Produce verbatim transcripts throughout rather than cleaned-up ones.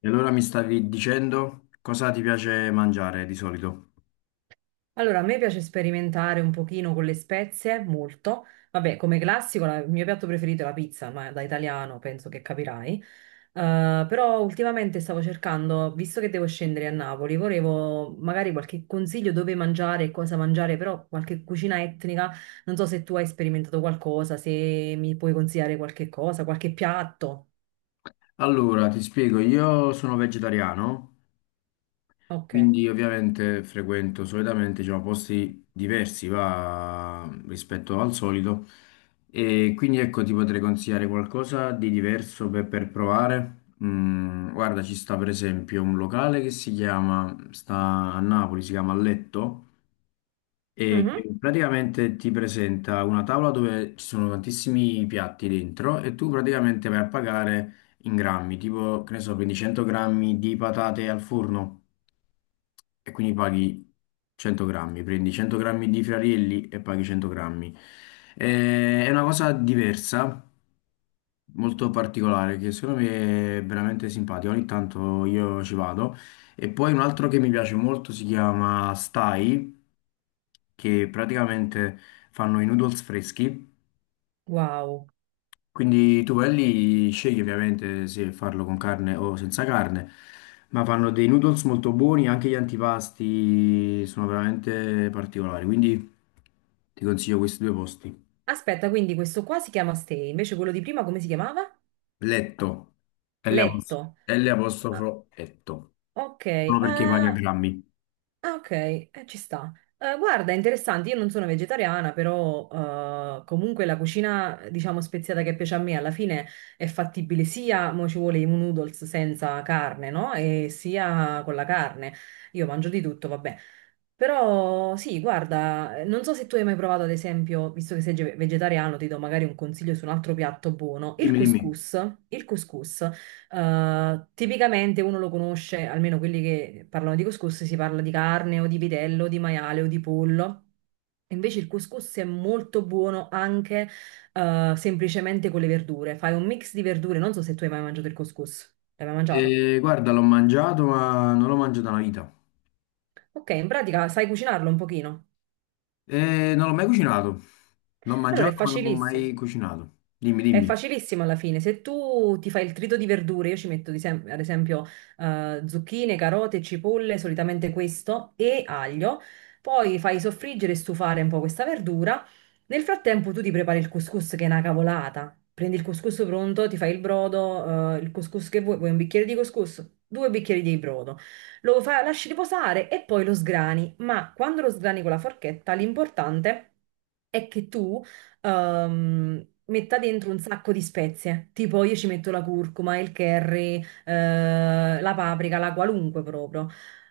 E allora mi stavi dicendo cosa ti piace mangiare di solito? Allora, a me piace sperimentare un pochino con le spezie, molto. Vabbè, come classico, la- il mio piatto preferito è la pizza, ma da italiano penso che capirai. Eh, però ultimamente stavo cercando, visto che devo scendere a Napoli, volevo magari qualche consiglio dove mangiare e cosa mangiare, però qualche cucina etnica. Non so se tu hai sperimentato qualcosa, se mi puoi consigliare qualche cosa, qualche piatto. Allora, ti spiego, io sono vegetariano, Ok. quindi ovviamente frequento solitamente, diciamo, posti diversi va, rispetto al solito e quindi ecco ti potrei consigliare qualcosa di diverso per, per provare. Mm, guarda, ci sta per esempio un locale che si chiama, sta a Napoli, si chiama Letto e Mhm. che praticamente ti presenta una tavola dove ci sono tantissimi piatti dentro e tu praticamente vai a pagare in grammi, tipo, che ne so, prendi cento grammi di patate al forno e quindi paghi cento grammi, prendi cento grammi di friarielli e paghi cento grammi. Eh, è una cosa diversa molto particolare che secondo me è veramente simpatico. Ogni tanto io ci vado. E poi un altro che mi piace molto si chiama Stai, che praticamente fanno i noodles freschi. Wow. Quindi tu vai lì, scegli ovviamente se farlo con carne o senza carne, ma fanno dei noodles molto buoni, anche gli antipasti sono veramente particolari. Quindi ti consiglio questi due posti. Aspetta, quindi questo qua si chiama Stay, invece quello di prima come si chiamava? Letto, L apos- Letto. L Ah, apostrofo, Letto. ok, eh, No, perché paghi a ah, grammi. ok, eh, ci sta. Eh, guarda, è interessante, io non sono vegetariana, però eh, comunque la cucina, diciamo, speziata che piace a me alla fine è fattibile sia, mo ci vuole i noodles senza carne, no? E sia con la carne. Io mangio di tutto, vabbè. Però sì, guarda, eh, non so se tu hai mai provato, ad esempio, visto che sei ge- vegetariano, ti do magari un consiglio su un altro piatto buono, il Dimmi, dimmi. couscous. Il couscous. Eh, tipicamente uno lo conosce, almeno quelli che parlano di couscous, si parla di carne o di vitello, di maiale o di pollo. Invece il couscous è molto buono anche eh, semplicemente con le verdure. Fai un mix di verdure, non so se tu hai mai mangiato il couscous. L'hai mai mangiato? Eh, guarda, l'ho mangiato, ma non l'ho mangiato una vita. Ok, in pratica sai cucinarlo un pochino. Eh, non l'ho mai cucinato. L'ho Allora è mangiato, ma non l'ho facilissimo. mai cucinato. Dimmi, È dimmi. facilissimo alla fine. Se tu ti fai il trito di verdure, io ci metto di sem- ad esempio eh, zucchine, carote, cipolle, solitamente questo, e aglio. Poi fai soffriggere e stufare un po' questa verdura. Nel frattempo tu ti prepari il couscous che è una cavolata. Prendi il couscous pronto, ti fai il brodo, eh, il couscous che vuoi, vuoi un bicchiere di couscous, due bicchieri di brodo. Lo fa- lasci riposare e poi lo sgrani. Ma quando lo sgrani con la forchetta, l'importante è che tu ehm, metta dentro un sacco di spezie, tipo io ci metto la curcuma, il curry, eh, la paprika, la qualunque proprio.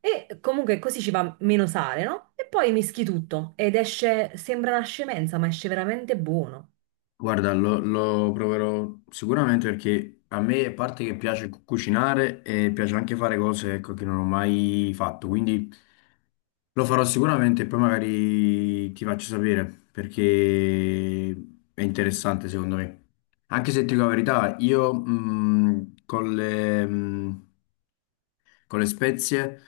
E comunque così ci va meno sale, no? E poi mischi tutto ed esce, sembra una scemenza, ma esce veramente buono. Guarda, lo, lo proverò sicuramente perché a me, a parte che piace cu- cucinare, e piace anche fare cose, ecco, che non ho mai fatto. Quindi. Lo farò sicuramente, e poi magari ti faccio sapere perché è interessante secondo me. Anche se ti dico la verità, io mh, con le, mh, con le spezie,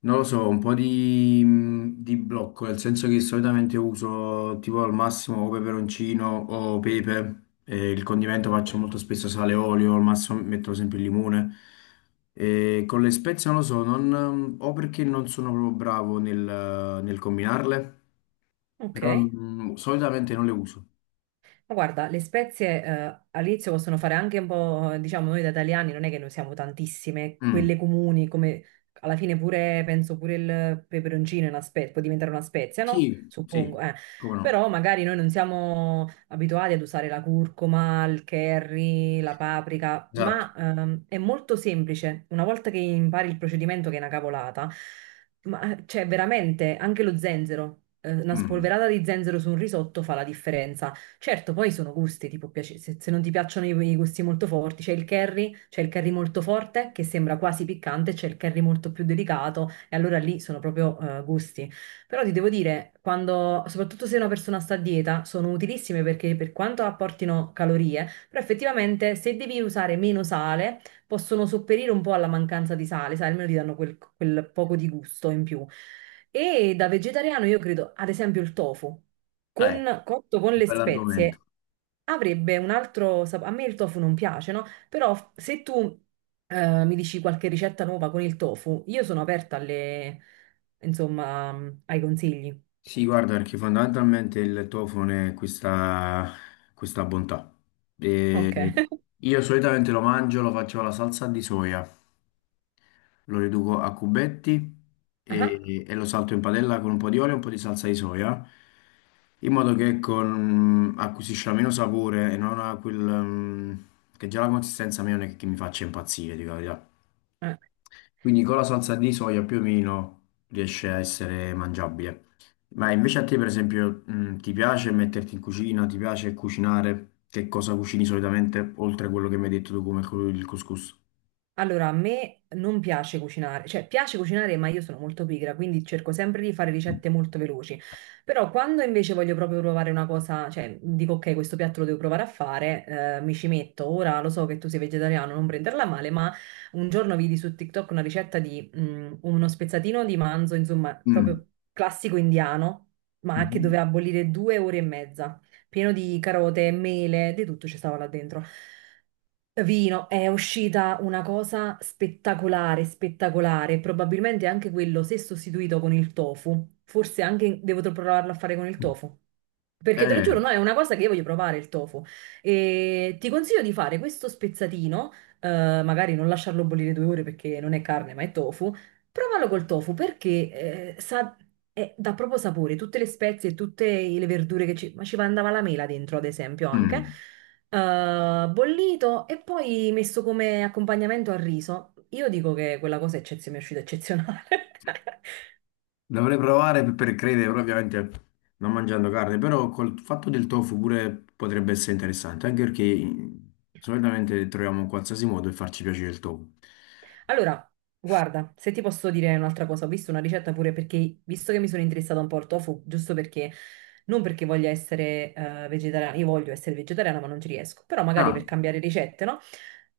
non lo so, un po' di, di blocco, nel senso che solitamente uso tipo al massimo o peperoncino o pepe, e il condimento faccio molto spesso sale e olio, al massimo metto sempre il limone. E con le spezie non lo so, non- o perché non sono proprio bravo nel, nel combinarle, però Ok. mm, solitamente non le uso. Ma guarda, le spezie eh, all'inizio possono fare anche un po', diciamo, noi da italiani non è che ne usiamo tantissime, Mm. quelle comuni, come alla fine pure, penso pure il peperoncino è una spe- può diventare una spezia, no? Sì, sì, Suppongo, eh. come no, Però magari noi non siamo abituati ad usare la curcuma, il curry, la paprika, esatto. ma ehm, è molto semplice. Una volta che impari il procedimento, che è una cavolata, ma cioè veramente anche lo zenzero, eh, una Mm. spolverata di zenzero su un risotto fa la differenza. Certo, poi sono gusti, tipo, piace- se, se non ti piacciono i, i gusti molto forti, c'è il curry, c'è il curry molto forte che sembra quasi piccante, c'è il curry molto più delicato e allora lì sono proprio eh, gusti. Però ti devo dire, quando, soprattutto se una persona sta a dieta, sono utilissime perché per quanto apportino calorie, però effettivamente se devi usare meno sale, possono sopperire un po' alla mancanza di sale, sai, almeno ti danno quel quel poco di gusto in più. E da vegetariano io credo, ad esempio, il tofu Eh, con, cotto con le bell'argomento. spezie avrebbe un altro sapore. A me il tofu non piace, no? Però f- se tu eh, mi dici qualche ricetta nuova con il tofu, io sono aperta alle, insomma, ai consigli. Sì, guarda, perché fondamentalmente il tofone è questa, questa bontà. Ok. E io solitamente lo mangio, lo faccio alla salsa di soia, lo riduco a cubetti e, e lo salto in padella con un po' di olio e un po' di salsa di soia, in modo che con- acquisisca meno sapore e non ha quel... mm, che già la consistenza mia non è che mi faccia impazzire, dico la verità. Ah, eh. Quindi con la salsa di soia più o meno riesce a essere mangiabile. Ma invece a te, per esempio, mh, ti piace metterti in cucina? Ti piace cucinare? Che cosa cucini solitamente, oltre a quello che mi hai detto tu come cu- il couscous? Allora, a me non piace cucinare, cioè piace cucinare, ma io sono molto pigra, quindi cerco sempre di fare ricette molto veloci. Però quando invece voglio proprio provare una cosa, cioè dico ok, questo piatto lo devo provare a fare, eh, mi ci metto. Ora lo so che tu sei vegetariano, non prenderla male, ma un giorno vidi su TikTok una ricetta di mm, uno spezzatino di manzo, insomma, Mm. proprio classico indiano, ma che Mhm. doveva bollire due ore e mezza pieno di carote, mele, di tutto ci stava là dentro. Vino, è uscita una cosa spettacolare, spettacolare. Probabilmente anche quello, se sostituito con il tofu, forse anche devo provarlo a fare con il tofu. Perché te lo Eh, giuro, no, è una cosa che io voglio provare il tofu. E ti consiglio di fare questo spezzatino, eh, magari non lasciarlo bollire due ore perché non è carne ma è tofu. Provalo col tofu perché eh, sa, eh, dà proprio sapore, tutte le spezie e tutte le verdure che ci... Ma ci andava la mela dentro, ad esempio, anche. mm. Eh, bollito e poi messo come accompagnamento al riso. Io dico che quella cosa è eccezio- mi è uscita eccezionale. Dovrei provare per, per credere, però ovviamente non mangiando carne, però col fatto del tofu pure potrebbe essere interessante, anche perché mm, solitamente troviamo qualsiasi modo per farci piacere il tofu. Allora, guarda, se ti posso dire un'altra cosa, ho visto una ricetta pure perché, visto che mi sono interessata un po' al tofu, giusto perché, non perché voglia essere eh, vegetariana, io voglio essere vegetariana ma non ci riesco, però magari Ah, per cambiare ricette, no?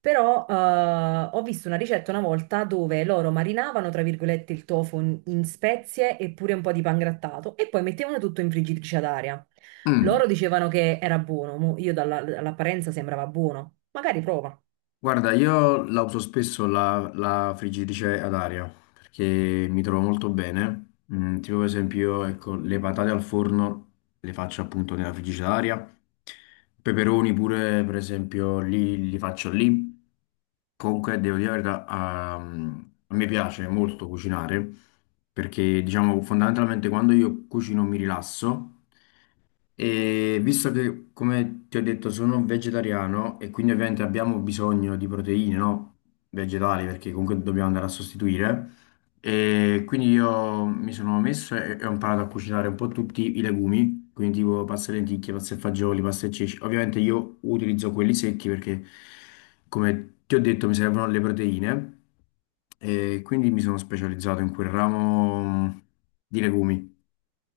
Però eh, ho visto una ricetta una volta dove loro marinavano, tra virgolette, il tofu in, in spezie e pure un po' di pangrattato e poi mettevano tutto in friggitrice ad aria. mm. Loro dicevano che era buono, mo io dalla- dall'apparenza sembrava buono, magari prova. Guarda, io la uso spesso la, la friggitrice ad aria perché mi trovo molto bene. Mm, tipo per esempio, ecco, le patate al forno le faccio appunto nella friggitrice ad aria. Peperoni pure, per esempio, li, li faccio lì. Comunque, devo dire la verità, a, a me piace molto cucinare perché, diciamo, fondamentalmente quando io cucino mi rilasso e visto che, come ti ho detto, sono vegetariano e quindi ovviamente abbiamo bisogno di proteine, no? Vegetali, perché comunque dobbiamo andare a sostituire. E quindi io mi sono messo e, e ho imparato a cucinare un po' tutti i legumi, quindi tipo pasta e lenticchie, pasta e fagioli, pasta e ceci. Ovviamente io utilizzo quelli secchi perché, come ti ho detto, mi servono le proteine e quindi mi sono specializzato in quel ramo mm, di legumi.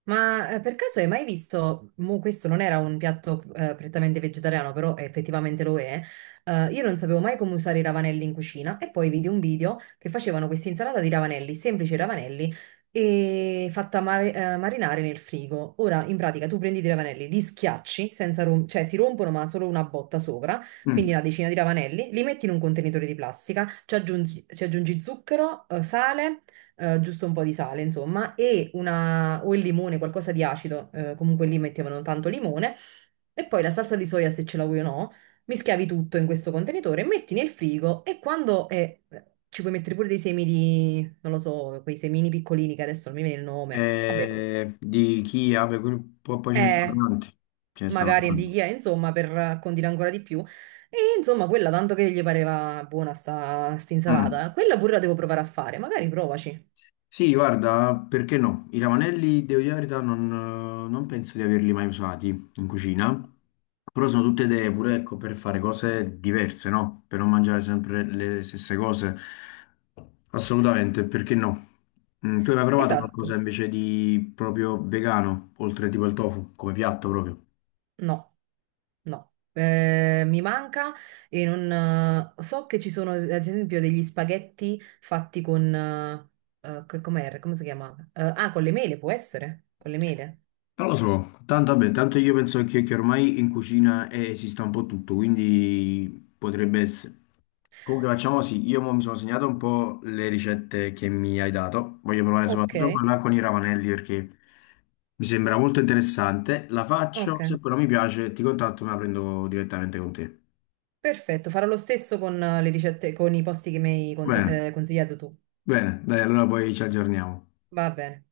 Ma eh, per caso hai mai visto, mo questo non era un piatto eh, prettamente vegetariano, però effettivamente lo è, eh, io non sapevo mai come usare i ravanelli in cucina e poi vidi un video che facevano questa insalata di ravanelli, semplici ravanelli, e fatta mar- eh, marinare nel frigo. Ora, in pratica, tu prendi dei ravanelli, li schiacci, senza rom- cioè si rompono ma solo una botta sopra, quindi Mm. una decina di ravanelli, li metti in un contenitore di plastica, ci aggiungi, ci aggiungi zucchero, eh, sale eh, giusto un po' di sale, insomma, e una, o il limone, qualcosa di acido, eh, comunque lì mettevano tanto limone, e poi la salsa di soia, se ce la vuoi o no, mischiavi tutto in questo contenitore, metti nel frigo e quando è- eh, ci puoi mettere pure dei semi di, non lo so, quei semini piccolini che adesso non mi viene il nome, vabbè, co- Eh, di chi vabbè, quel- poi, poi ce ne sono eh, tanti. Ce ne sono magari di tanti. chia, insomma, per condire ancora di più. E insomma, quella tanto che gli pareva buona sta, sta Mm. insalata, quella pure la devo provare a fare, magari provaci. Sì, guarda, perché no? I ravanelli, devo dire la verità, non, eh, non penso di averli mai usati in cucina. Però sono tutte idee pure, ecco, per fare cose diverse, no? Per non mangiare sempre le stesse cose. Assolutamente, perché no? Mm, tu hai mai provato qualcosa Esatto. invece di proprio vegano, oltre tipo il tofu, come piatto proprio? No. No, eh, mi manca e non... eh, so che ci sono ad esempio degli spaghetti fatti con... eh, eh, co- com'era? Come si chiama? Eh, ah, con le mele, può essere? Con le mele. Non lo so, tanto, vabbè, tanto io penso che, che ormai in cucina eh, esista un po' tutto, quindi potrebbe essere. Comunque facciamo sì, io mo mi sono segnato un po' le ricette che mi hai dato, voglio provare Ok, soprattutto quella con i ravanelli perché mi sembra molto interessante, la ok, faccio, se poi non mi piace ti contatto e me la prendo direttamente con te. perfetto. Farò lo stesso con eh, le ricette, con i posti che mi hai cont- Bene, eh, consigliato tu. bene, dai, allora poi ci aggiorniamo. Va bene.